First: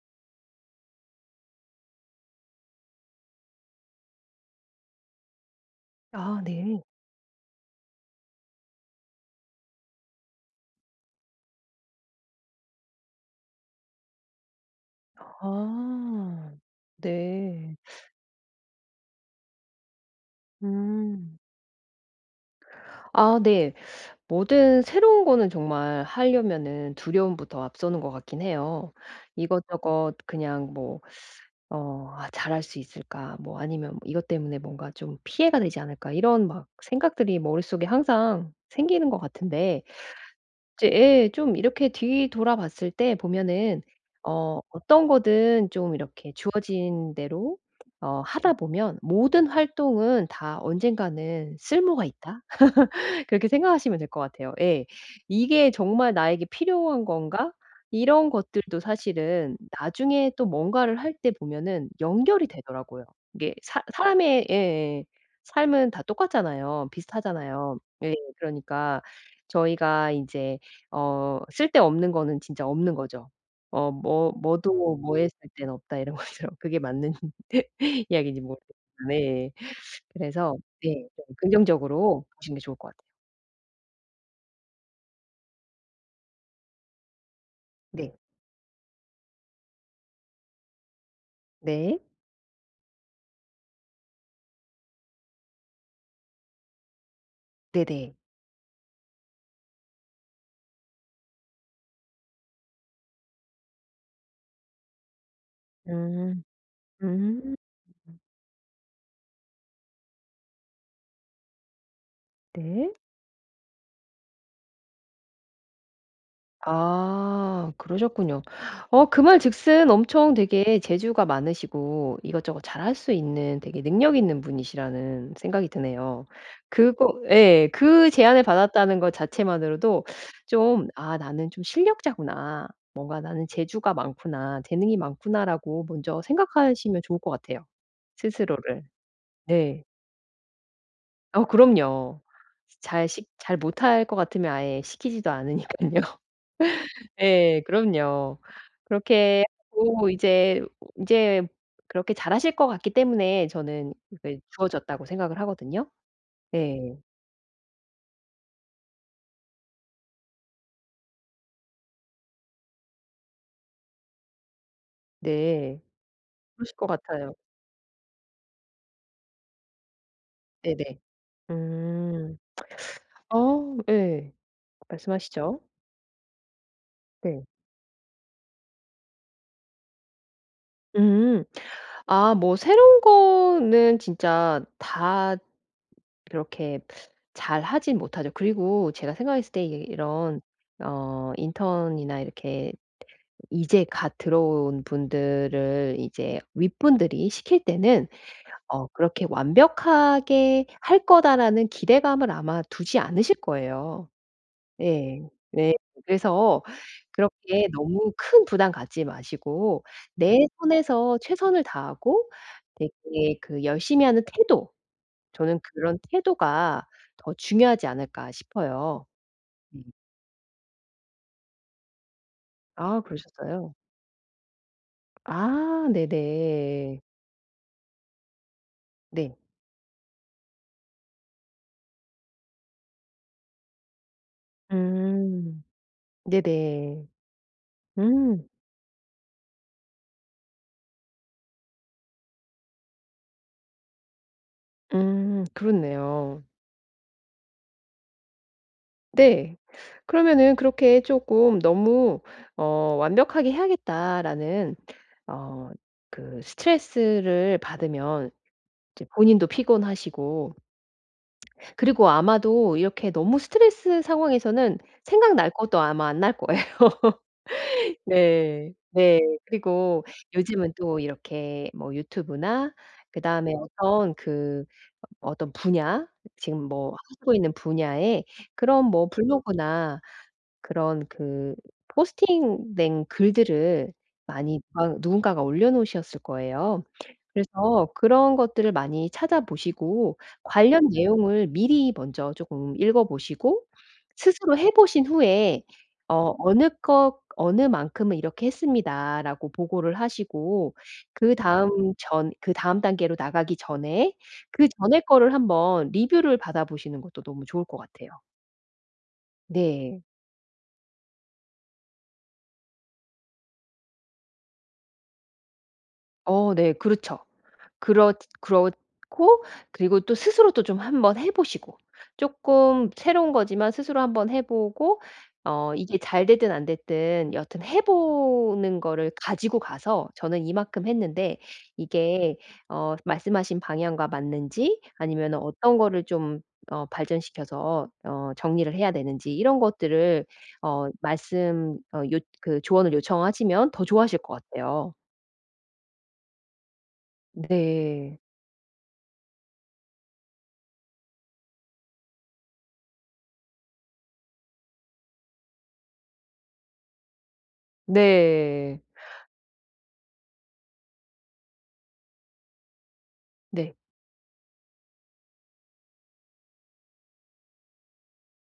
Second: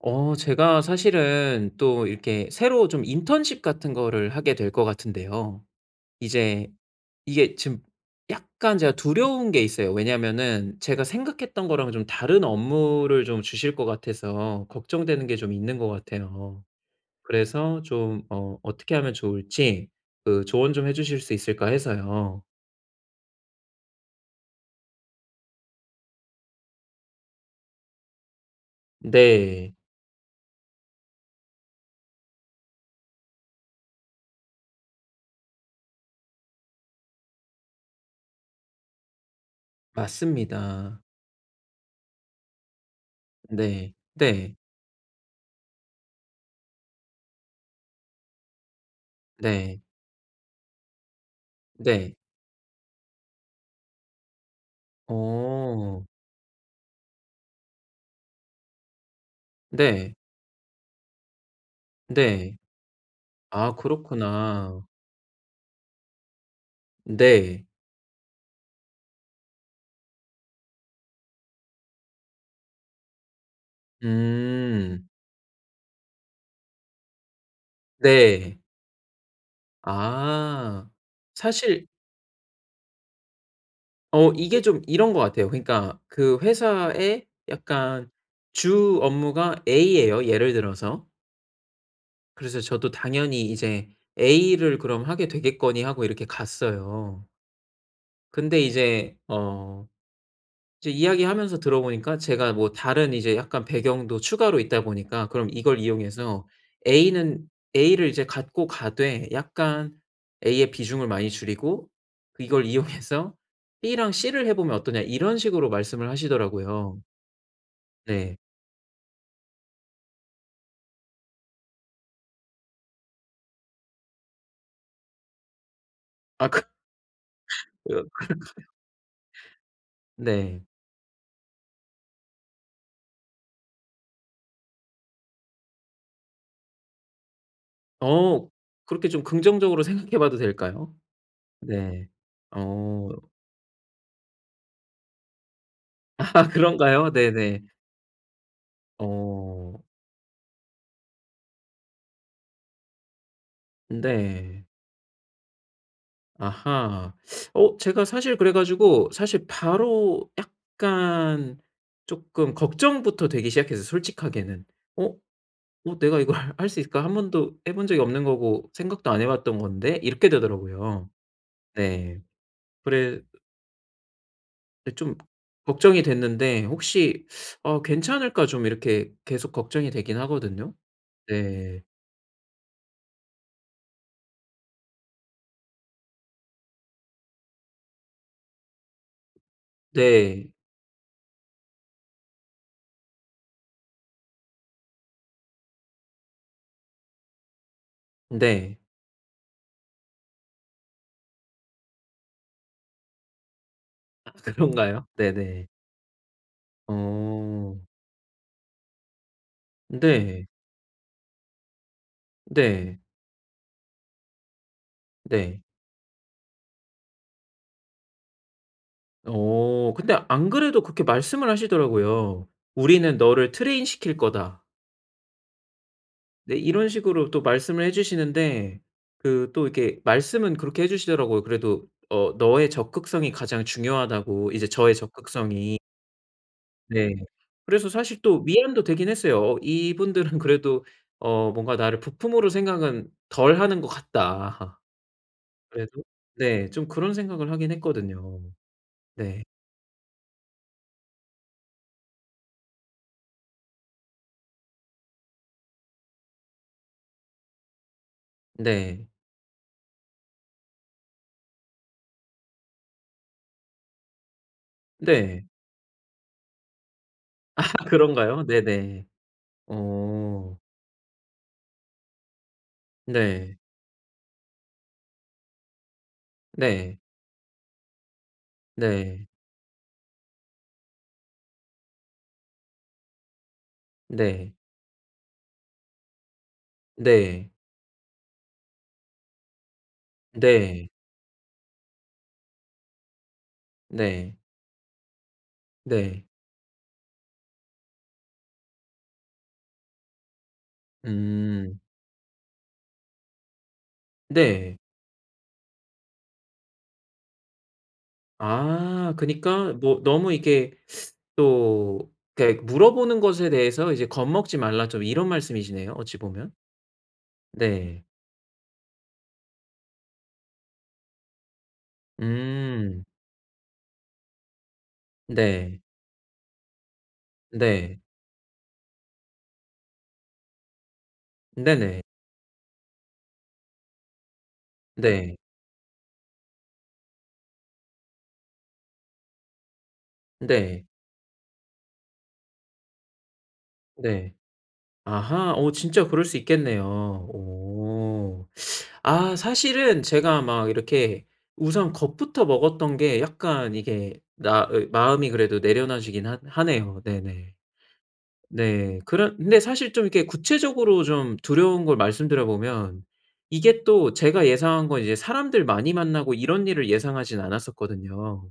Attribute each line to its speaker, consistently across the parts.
Speaker 1: 어 제가 사실은 또 이렇게 새로 좀 인턴십 같은 거를 하게 될 것 같은데요.
Speaker 2: 아
Speaker 1: 이제
Speaker 2: 네.
Speaker 1: 이게 지금 약간 제가 두려운 게 있어요. 왜냐하면은 제가 생각했던 거랑 좀 다른 업무를 좀 주실 것 같아서 걱정되는 게 좀 있는 것
Speaker 2: 아
Speaker 1: 같아요.
Speaker 2: 네.
Speaker 1: 그래서 좀 어 어떻게 하면 좋을지 그 조언 좀 해 주실 수
Speaker 2: 음.
Speaker 1: 있을까 해서요.
Speaker 2: 아 네. 뭐든 새로운 거는 정말 하려면은 두려움부터 앞서는 것 같긴 해요.
Speaker 1: 네.
Speaker 2: 이것저것 그냥 뭐 어 '아 잘할 수 있을까?' 뭐 아니면 '이것 때문에 뭔가 좀 피해가 되지 않을까?' 이런 막 생각들이 머릿속에 항상 생기는 것 같은데 이제
Speaker 1: 맞습니다.
Speaker 2: 예. 좀 이렇게 뒤돌아봤을 때 보면은
Speaker 1: 네. 네.
Speaker 2: 어 '어떤 거든 좀 이렇게 주어진 대로 어 하다 보면 모든
Speaker 1: 네.
Speaker 2: 활동은 다 언젠가는 쓸모가
Speaker 1: 네.
Speaker 2: 있다.' 그렇게 생각하시면 될 것 같아요. 예. '이게
Speaker 1: 어.
Speaker 2: 정말 나에게 필요한 건가?' 이런 것들도 사실은
Speaker 1: 네.
Speaker 2: 나중에 또 뭔가를 할 때 보면은 연결이
Speaker 1: 네.
Speaker 2: 되더라고요. 이게
Speaker 1: 아
Speaker 2: 사 사람의
Speaker 1: 그렇구나.
Speaker 2: 예예. 삶은 다 똑같잖아요.
Speaker 1: 네.
Speaker 2: 비슷하잖아요. 예. 그러니까 저희가 이제 어 쓸데없는 거는 진짜 없는 거죠. 어 뭐 뭐도
Speaker 1: 음.
Speaker 2: 뭐에 쓸 때는 없다. 이런 것처럼. 그게 맞는 이야기인지
Speaker 1: 네.
Speaker 2: 모르겠 네. 그래서
Speaker 1: 아
Speaker 2: 네. 좀
Speaker 1: 사실
Speaker 2: 긍정적으로 보시는 게 좋을 것 같아요.
Speaker 1: 어 이게 좀 이런 것 같아요. 그러니까 그 회사의 약간
Speaker 2: 네.
Speaker 1: 주 업무가 A에요, 예를 들어서.
Speaker 2: 네.
Speaker 1: 그래서 저도 당연히 이제 A를 그럼 하게 되겠거니 하고 이렇게 갔어요.
Speaker 2: 네네.
Speaker 1: 근데 이제 어 이제 이야기하면서 들어 보니까 제가 뭐 다른 이제 약간 배경도 추가로 있다 보니까 "그럼 이걸
Speaker 2: 음
Speaker 1: 이용해서
Speaker 2: 음.
Speaker 1: A는
Speaker 2: 음.
Speaker 1: A를 이제 갖고 가되 약간 A의 비중을 많이 줄이고 이걸
Speaker 2: 네.
Speaker 1: 이용해서 B랑 C를 해 보면 어떠냐?" 이런 식으로 말씀을 하시더라고요.
Speaker 2: 아
Speaker 1: 네.
Speaker 2: 그러셨군요. 어 그 말 즉슨 엄청 되게 재주가 많으시고 이것저것 잘 할 수 있는 되게 능력있는 분이시라는 생각이 드네요.
Speaker 1: 아 그
Speaker 2: 그거 예.
Speaker 1: 그
Speaker 2: 그 제안을
Speaker 1: 그런데
Speaker 2: 받았다는 것 자체만으로도
Speaker 1: 네.
Speaker 2: 좀 '아 나는 좀 실력자구나. 뭔가 나는 재주가 많구나. 재능이 많구나.'라고 먼저 생각하시면 좋을 것 같아요,
Speaker 1: 어
Speaker 2: 스스로를.
Speaker 1: 그렇게 좀 긍정적으로
Speaker 2: 네.
Speaker 1: 생각해 봐도 될까요?
Speaker 2: 어
Speaker 1: 네.
Speaker 2: 그럼요. 잘
Speaker 1: 어
Speaker 2: 식 잘 못할 것 같으면 아예 시키지도 않으니깐요.
Speaker 1: 아 그런가요?
Speaker 2: 예.
Speaker 1: 네네.
Speaker 2: 그럼요. 그렇게
Speaker 1: 어.
Speaker 2: 하고 이제 인제 그렇게 잘 하실 것 같기 때문에 저는 그
Speaker 1: 네.
Speaker 2: 주어졌다고 생각을 하거든요. 예.
Speaker 1: 아하. 어 제가 사실 그래 가지고 사실 바로 약간 쪼끔 걱정부터 되기 시작했어요, 솔직하게는. '어?
Speaker 2: 네.
Speaker 1: 어 내가 이걸 할
Speaker 2: 그러실
Speaker 1: 수
Speaker 2: 것
Speaker 1: 있을까? 1
Speaker 2: 같아요.
Speaker 1: 번도 해 본 적이 없는 거고 생각도 안 해 봤던 건데.' 이렇게
Speaker 2: 네네.
Speaker 1: 되더라고요. 네.
Speaker 2: 음
Speaker 1: 그래
Speaker 2: 어 예.
Speaker 1: 예. 좀
Speaker 2: 말씀하시죠.
Speaker 1: 걱정이 됐는데 '혹시
Speaker 2: 네.
Speaker 1: 어 괜찮을까?' 좀 이렇게 계속 걱정이 되긴 하거든요.
Speaker 2: 음.
Speaker 1: 네.
Speaker 2: 아 뭐 새로운 거는 진짜 다 그렇게 잘 하진 못하죠. 그리고 제가 생각했을 때 이 이런
Speaker 1: 네.
Speaker 2: 어 인턴이나 이렇게 이제 갓 들어온 분들을 이제 윗분들이 시킬 때는
Speaker 1: 네.
Speaker 2: 어 그렇게 '완벽하게 할 거다.'라는 기대감을 아마 두지 않으실 거예요.
Speaker 1: 아 그런가요?
Speaker 2: 예.
Speaker 1: 네네.
Speaker 2: 네. 그래서 그렇게
Speaker 1: 어.
Speaker 2: 너무 큰 부담 갖지 마시고 내
Speaker 1: 네.
Speaker 2: 선에서 최선을 다하고
Speaker 1: 네.
Speaker 2: 되게 그 열심히 하는 태도 저는
Speaker 1: 네.
Speaker 2: '그런 태도가 더 중요하지 않을까?' 싶어요. 음.
Speaker 1: 어 근데 안 그래도 그렇게 말씀을 하시더라고요.
Speaker 2: 아
Speaker 1: "우리는 너를
Speaker 2: 그러셨어요?
Speaker 1: 트레인시킬 거다."
Speaker 2: 아, 네
Speaker 1: 네, 이런
Speaker 2: 네.
Speaker 1: 식으로 또 말씀을 해 주시는데
Speaker 2: 네.
Speaker 1: 그 또 이렇게 말씀은 그렇게 해 주시더라고요. 그래도 "어, 너의 적극성이 가장 중요하다."고 이제 저의
Speaker 2: 음.
Speaker 1: 적극성이.
Speaker 2: 네네.
Speaker 1: 네, 그래서 사실 또
Speaker 2: 음.
Speaker 1: 위안도 되긴 했어요. 어 이분들은 그래도 어 뭔가 나를 부품으로 생각은 덜 하는 것 같다.
Speaker 2: 음,
Speaker 1: 그래도
Speaker 2: 그렇네요.
Speaker 1: 네, 좀 그런 생각을 하긴 했거든요. 네.
Speaker 2: 네. 그러면은 그렇게 쪼끔 너무 어, 완벽하게 해야겠다.'라는 어, 그 스트레스를 받으면 이제
Speaker 1: 네.
Speaker 2: 본인도 피곤하시고 그리고 아마도 이렇게 너무 스트레스 상황에서는
Speaker 1: 네.
Speaker 2: 생각날 것도 아마 안 날 거예요.
Speaker 1: 그런가요?
Speaker 2: 네.
Speaker 1: 네네.
Speaker 2: 네. 그리고
Speaker 1: 어.
Speaker 2: 요즘은 또 이렇게 뭐 유튜브나 그다음에
Speaker 1: 네.
Speaker 2: 어떤 그 어떤 분야, 지금 뭐
Speaker 1: 네.
Speaker 2: 하시고 있는 분야의 그런 뭐
Speaker 1: 네.
Speaker 2: 블로그나 그런 그 포스팅된 글들을
Speaker 1: 네.
Speaker 2: 많이 막 누군가가 올려놓으셨을 거예요.
Speaker 1: 네.
Speaker 2: 그래서 그런 것들을 많이 찾아보시고
Speaker 1: 네.
Speaker 2: 관련 내용을 미리 먼저 쪼끔 읽어보시고
Speaker 1: 네.
Speaker 2: 스스로 해 보신 후에
Speaker 1: 네.
Speaker 2: 어, "어느 것, 어느 만큼은 이렇게 했습니다."라고 보고를 하시고
Speaker 1: 음.
Speaker 2: 그다음 전 그다음 단계로 나가기 전에 그
Speaker 1: 네.
Speaker 2: 전의 거를 한 번 리뷰를 받아보시는 것도 너무 좋을 것 같아요.
Speaker 1: 아. 그러니까 뭐
Speaker 2: 네.
Speaker 1: 너무 이렇게 또 이렇게 "물어보는 것에 대해서 이제 겁먹지 말라." 좀 이런 말씀이시네요, 어찌 보면.
Speaker 2: 어, 네. 그렇죠.
Speaker 1: 네.
Speaker 2: 그렇 그렇고 그리고 또 스스로도 좀 한번 해 보시고 쪼끔
Speaker 1: 음.
Speaker 2: 새로운 거지만 스스로 한 번 해 보고 어,
Speaker 1: 네.
Speaker 2: 이게 잘 됐든 안 됐든 여하튼 해
Speaker 1: 네.
Speaker 2: 보는 거를 가지고 가서 저는 이만큼 했는데,
Speaker 1: 네네.
Speaker 2: 이게 어, 말씀하신 방향과 맞는지
Speaker 1: 네.
Speaker 2: 아니면은 어떤 거를 좀 어, 발전시켜서 어, 정리를 해야 되는지 이런 것들을
Speaker 1: 네.
Speaker 2: 어, 말씀 어, 요 그 조언을 요청하시면 더 좋아하실
Speaker 1: 네.
Speaker 2: 것 같아요.
Speaker 1: 아하. 어, 진짜 그럴 수 있겠네요.
Speaker 2: 네.
Speaker 1: 오. 아, 사실은 제가 막 이렇게 우선 겁부터 먹었던 게 약간 이게 나의 마음이 그래도 내려놔 지긴 하 하네요. 네네.
Speaker 2: 네.
Speaker 1: 네, 그런 근데 사실 좀 이렇게 구체적으로 좀 두려운 걸 말씀드려 보면
Speaker 2: 네.
Speaker 1: 이게 또 제가 예상한 건 이제 사람들 많이 만나고 이런 일을 예상하지는 않았었거든요.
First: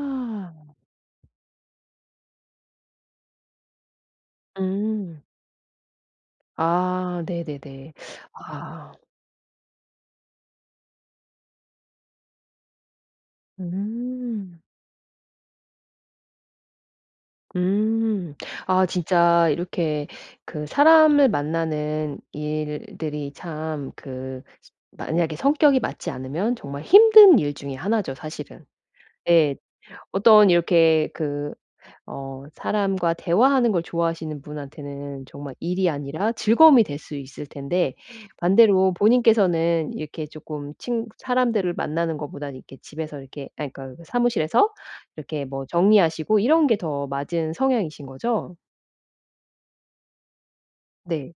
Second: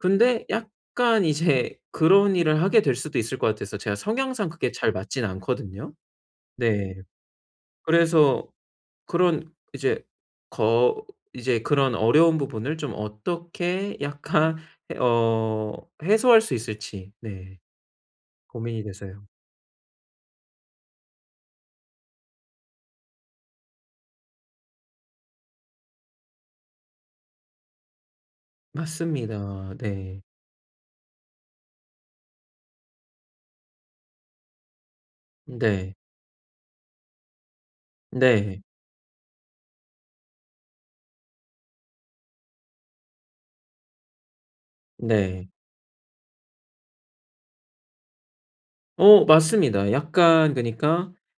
Speaker 1: 근데 약간 이제 그런 일을 하게 될 수도 있을 것 같아서 제가 성향상 그게 잘
Speaker 2: 음.
Speaker 1: 맞진 않거든요. 네.
Speaker 2: 아 네네네.
Speaker 1: 그래서
Speaker 2: 아.
Speaker 1: 그런 이제 거 이제 그런 어려운 부분을 좀 어떻게 약간
Speaker 2: 음.
Speaker 1: 예 어. 해소할 수 있을지, 네.
Speaker 2: 음.
Speaker 1: 고민이
Speaker 2: 아,
Speaker 1: 돼서요.
Speaker 2: 진짜 이렇게 그 사람을 만나는 일들이 참 그 만약에 성격이 맞지 않으면 정말 힘든 일 중에 하나죠, 사실은. 예.
Speaker 1: 맞습니다. 네.
Speaker 2: 어떤 이렇게 그 어, 사람과 대화하는 걸 좋아하시는 분한테는 정말 일이
Speaker 1: 네.
Speaker 2: 아니라 즐거움이 될 수 있을 텐데
Speaker 1: 네.
Speaker 2: 반대로 본인께서는 이렇게 쪼끔 친 사람들을 만나는 것 보다는 이렇게 집에서 이렇게 아, 그러니까 그 사무실에서 이렇게
Speaker 1: 네.
Speaker 2: 뭐 정리하시고 이런 게 더 맞은 성향이신 거죠?
Speaker 1: 어 맞습니다. 약간 그니까
Speaker 2: 네.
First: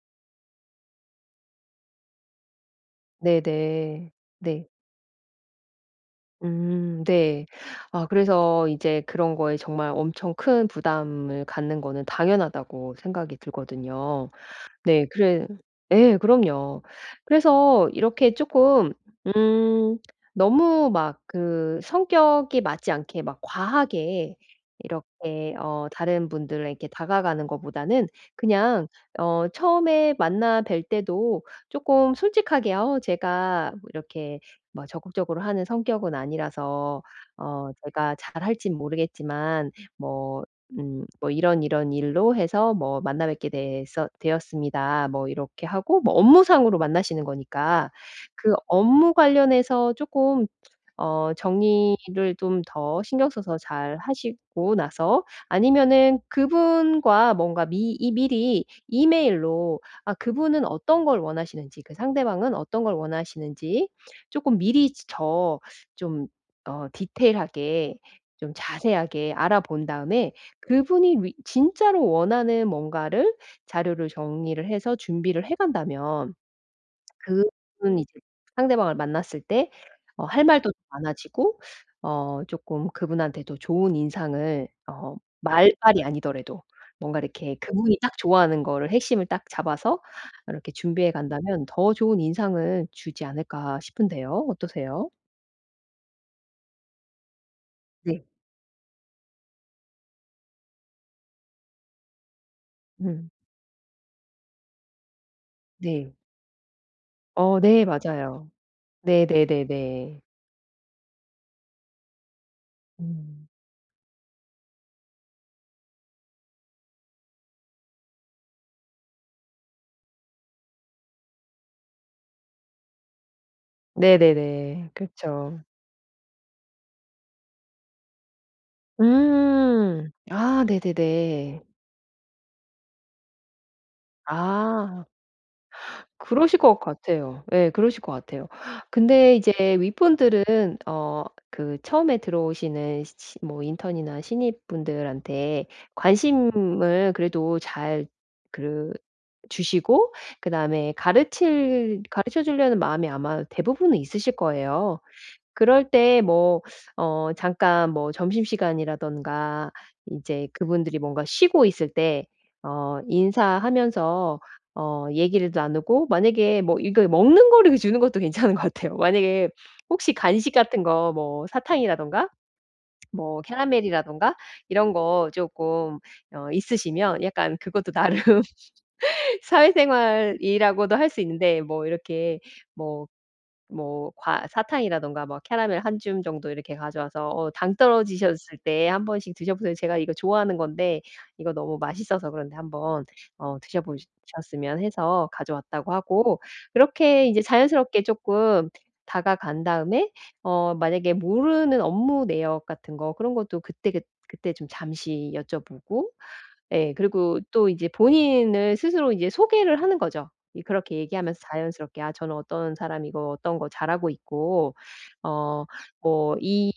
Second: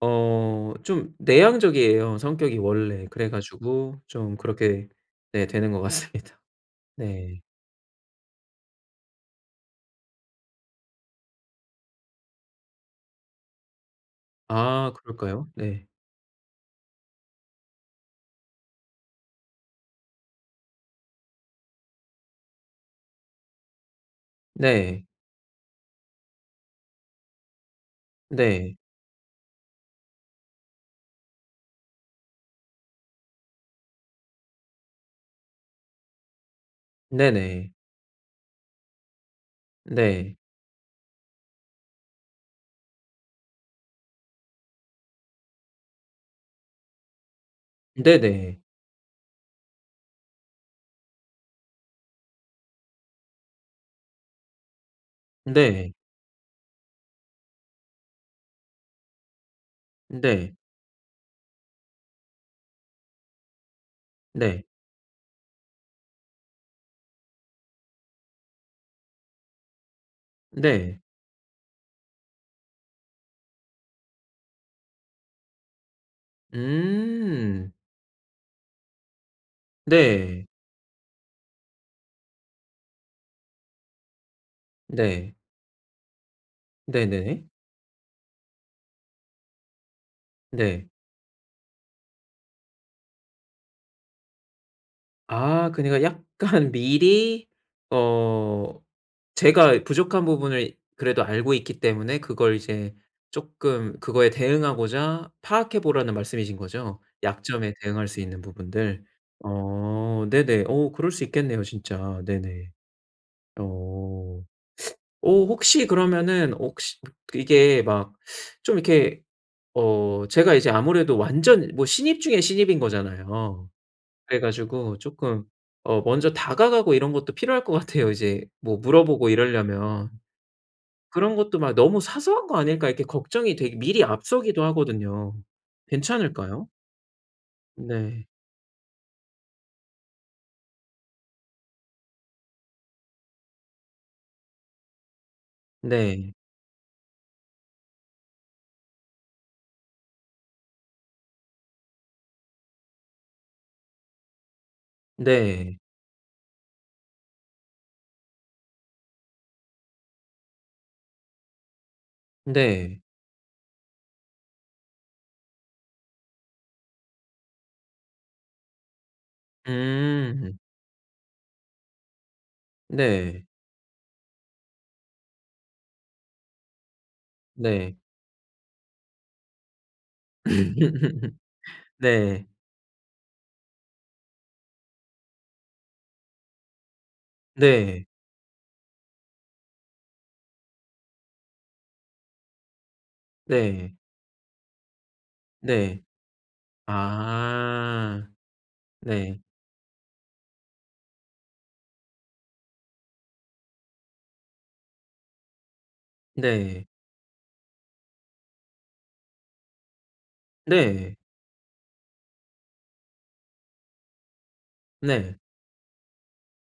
Speaker 1: 어 좀 내향적이에요, 성격이 원래. 그래 가지고
Speaker 2: 네네.
Speaker 1: 좀
Speaker 2: 네.
Speaker 1: 그렇게 네 되는 것 같습니다.
Speaker 2: 음
Speaker 1: 네.
Speaker 2: 네. 아 그래서 이제 그런 거에 정말 엄청 큰 부담을 갖는 거는 당연하다고 생각이 들거든요.
Speaker 1: 아
Speaker 2: 네.
Speaker 1: 그럴까요?
Speaker 2: 그래
Speaker 1: 네.
Speaker 2: 예. 그럼요. 그래서 이렇게 쪼끔 음 너무 막 그 성격이 맞지 않게 막 과하게
Speaker 1: 네.
Speaker 2: 이렇게 어 다른 분들에게 다가가는 거보다는
Speaker 1: 네.
Speaker 2: 그냥 어 처음에 만나 뵐 때도 쪼끔 솔직하게 "어 제가 뭐 이렇게 뭐 적극적으로 하는 성격은 아니라서 어
Speaker 1: 네네.
Speaker 2: 제가 잘 할진 모르겠지만
Speaker 1: 네.
Speaker 2: 뭐 음 뭐 이런 이런 일로 해서 뭐 만나 뵙게 되서 되었습니다." 뭐 이렇게 하고 뭐 업무상으로 만나시는 거니까 그
Speaker 1: 네네.
Speaker 2: 업무 관련해서 쪼끔 어 정리를 좀 더 신경 써서 잘 하시고 나서
Speaker 1: 네.
Speaker 2: 아니면은 그분과 뭔가 미 이 미리 이메일로 아
Speaker 1: 네.
Speaker 2: 그분은 어떤 걸 원하시는지, 그 상대방은 어떤 걸 원하시는지 쪼끔
Speaker 1: 네.
Speaker 2: 미리 저 좀 어 디테일하게 좀 자세하게 알아본 다음에
Speaker 1: 네.
Speaker 2: 그분이 뤼 진짜로 원하는 뭔가를 자료를 정리를 해서 준비를 해 간다면
Speaker 1: 음.
Speaker 2: 그분 이제 상대방을 만났을 때 어 할
Speaker 1: 네.
Speaker 2: 말도 많아지고 어 쪼끔 그분한테도 좋은 인상을 어
Speaker 1: 네.
Speaker 2: 말발이 아니더라도 뭔가
Speaker 1: 네네.
Speaker 2: 이렇게 '그분이 딱 좋아하는 거를 핵심을 딱 잡아서 이렇게
Speaker 1: 네.
Speaker 2: 준비해 간다면 더 좋은 인상을 주지 않을까?' 싶은데요. 어떠세요?
Speaker 1: 아 그니까 약간 미리
Speaker 2: 네.
Speaker 1: 어 제가 부족한 부분을 그래도 알고 있기 때문에 그걸 이제
Speaker 2: 네.
Speaker 1: 쪼끔 그거에 대응하고자 파악해
Speaker 2: 네.
Speaker 1: 보라는 말씀이신 거죠?
Speaker 2: 어
Speaker 1: 약점에
Speaker 2: 네.
Speaker 1: 대응할 수 있는
Speaker 2: 맞아요.
Speaker 1: 부분들.
Speaker 2: 네네네네.
Speaker 1: 어 네네. 어 그럴 수 있겠네요, 진짜. 네네.
Speaker 2: 음.
Speaker 1: 어. 어 혹시 그러면은 혹시 이게 막 좀 이렇게 어 제가 이제 아무래도 완전 뭐 신입 중에 신입인 거잖아요. 그래
Speaker 2: 네네네.
Speaker 1: 가지고 쪼끔
Speaker 2: 그렇죠.
Speaker 1: 어 먼저 다가가고 이런 것도 필요할 것 같아요 이제 뭐 물어보고 이러려면.
Speaker 2: 음. 아
Speaker 1: 그런 것도
Speaker 2: 네네네.
Speaker 1: 막 '너무 사소한 거 아닐까?' 이렇게 걱정이 되기 미리 앞서기도
Speaker 2: 아.
Speaker 1: 하거든요.
Speaker 2: 그러실
Speaker 1: 괜찮을까요?
Speaker 2: 것 같아요. 예. 그러실 것
Speaker 1: 네.
Speaker 2: 같아요. 근데 이제 윗분들은 어 그 처음에 들어오시는 시 신 뭐 인턴이나 신입분들한테
Speaker 1: 네.
Speaker 2: 관심을 그래도 잘 그 주시고 그 다음에 가르칠 가르쳐 주려는 마음이 아마 대부분은 있으실 거예요.
Speaker 1: 네.
Speaker 2: 그럴 때 뭐 어 잠깐 뭐 점심시간이라든가 이제 그분들이 뭔가 쉬고 있을 때 어
Speaker 1: 네.
Speaker 2: 인사하면서 어 얘기를 나누고 만약에 뭐 이게 먹는 거를 이 주는 것도 괜찮은 것 같아요. 만약에 혹시 간식
Speaker 1: 음.
Speaker 2: 같은 거 뭐 사탕이라던가 뭐
Speaker 1: 네.
Speaker 2: 캐러멜이라던가 이런 거 쪼끔 어 있으시면 약간 그것도
Speaker 1: 네.
Speaker 2: 나름 사회생활이라고도 할 수 있는데 뭐 이렇게
Speaker 1: 네.
Speaker 2: 뭐 뭐 과 사탕이라가 막 캐러멜 1 줌 정도 이렇게 가져와서 어 "당
Speaker 1: 네.
Speaker 2: 떨어지셨을 때 1 번씩 드셔보세요." 제가 이거 좋아하는 건데 이거 너무 맛있어서 그런데 한번 어
Speaker 1: 네.
Speaker 2: 드셔보시 셨으면 해서 가져왔다고
Speaker 1: 네.
Speaker 2: 하고 그렇게 이제 자연스럽게
Speaker 1: 아
Speaker 2: 쪼끔
Speaker 1: 네.
Speaker 2: 다가간 다음에 어 만약에 모르는 업무 내역 같은 거 그런 것도 그때 그 그때 좀 잠시 여쭤보고.
Speaker 1: 네.
Speaker 2: 예. 그리고 또 이제 본인을 스스로 이제 소개를 하는 거죠. 이 그렇게
Speaker 1: 네.
Speaker 2: 얘기하면서 자연스럽게 아 저는 어떤 사람이고 어떤 거 잘하고 있고
Speaker 1: 네.
Speaker 2: 어 뭐 이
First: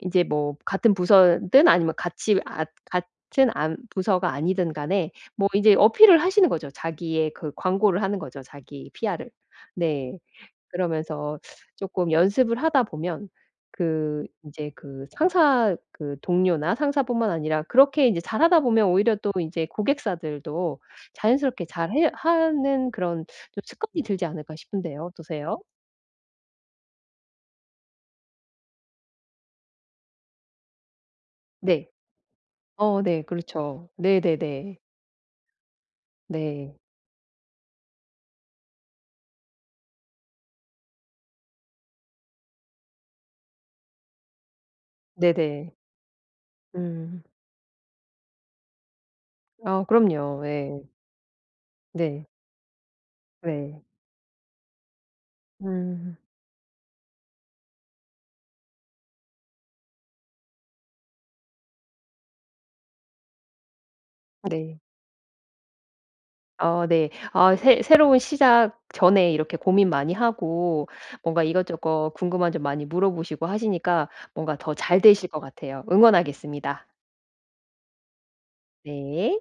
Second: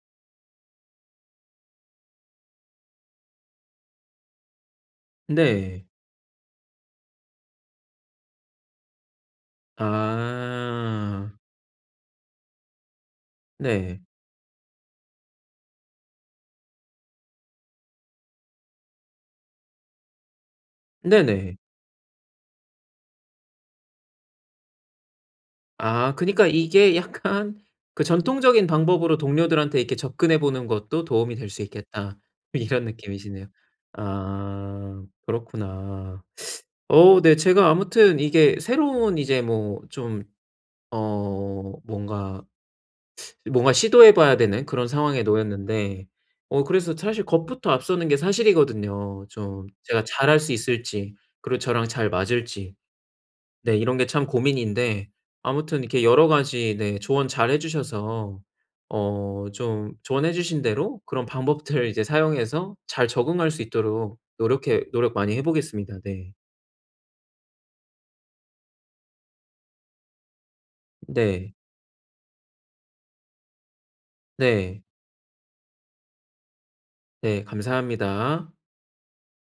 Speaker 2: 인제 뭐 같은 부서든 아니면 같이 아 같은 안 부서가 아니든 간에 뭐 인제
Speaker 1: 네.
Speaker 2: 어필을 하시는 거죠. 자기의 그 광고를 하는 거죠, 자기 PR을. 네.
Speaker 1: 아.
Speaker 2: '그러면서 쪼끔 연습을 하다 보면
Speaker 1: 네.
Speaker 2: 그 인제 그 상사 그 동료나 상사 뿐만 아니라 그렇게 이제 잘하다 보면 오히려 또 이제 고객사들도
Speaker 1: 네네.
Speaker 2: 자연스럽게 잘 해 하는 그런 좀 습관이 들지 않을까?' 싶은데요. 어떠세요?
Speaker 1: 아 그니까 이게 약간 그 '전통적인 방법으로 동료들한테 이렇게 접근해 보는 것도 도움이 될 수
Speaker 2: 네.
Speaker 1: 있겠다.' 이런
Speaker 2: 어 네.
Speaker 1: 느낌이시네요.
Speaker 2: 그렇죠. 네네네.
Speaker 1: 아 그렇구나.
Speaker 2: 네.
Speaker 1: 어 네 제가 아무튼 이게 새로운 이제 뭐 좀 어 뭔가 뭔가 시도해 봐야 되는 그런 상황에
Speaker 2: 네네.
Speaker 1: 놓였는데 어 그래서
Speaker 2: 음.
Speaker 1: 사실 겁부터 앞서는 게 사실이거든요. 좀
Speaker 2: 아
Speaker 1: 제가 잘할
Speaker 2: 그럼요.
Speaker 1: 수
Speaker 2: 예.
Speaker 1: 있을지 그리고 저랑 잘
Speaker 2: 네.
Speaker 1: 맞을지. 네.
Speaker 2: 예.
Speaker 1: 이런 게 참 고민인데 아무튼 이렇게
Speaker 2: 음.
Speaker 1: 여러 가지 네 조언 잘 해 주셔서 어 좀 조언해 주신 대로 그런 방법들을 이제 사용해서 잘 적응할 수 있도록
Speaker 2: 네.
Speaker 1: 노력해 노력 많이 해 보겠습니다. 네.
Speaker 2: 어 네. 아 새 새로운 시작 전에 이렇게 고민 많이 하고 뭔가
Speaker 1: 네.
Speaker 2: 이것저것 궁금한 점 많이 물어보시고 하시니까 뭔가 더
Speaker 1: 네.
Speaker 2: 잘 되실 것 같아요. 응원하겠습니다.
Speaker 1: 네. 감사합니다.
Speaker 2: 네.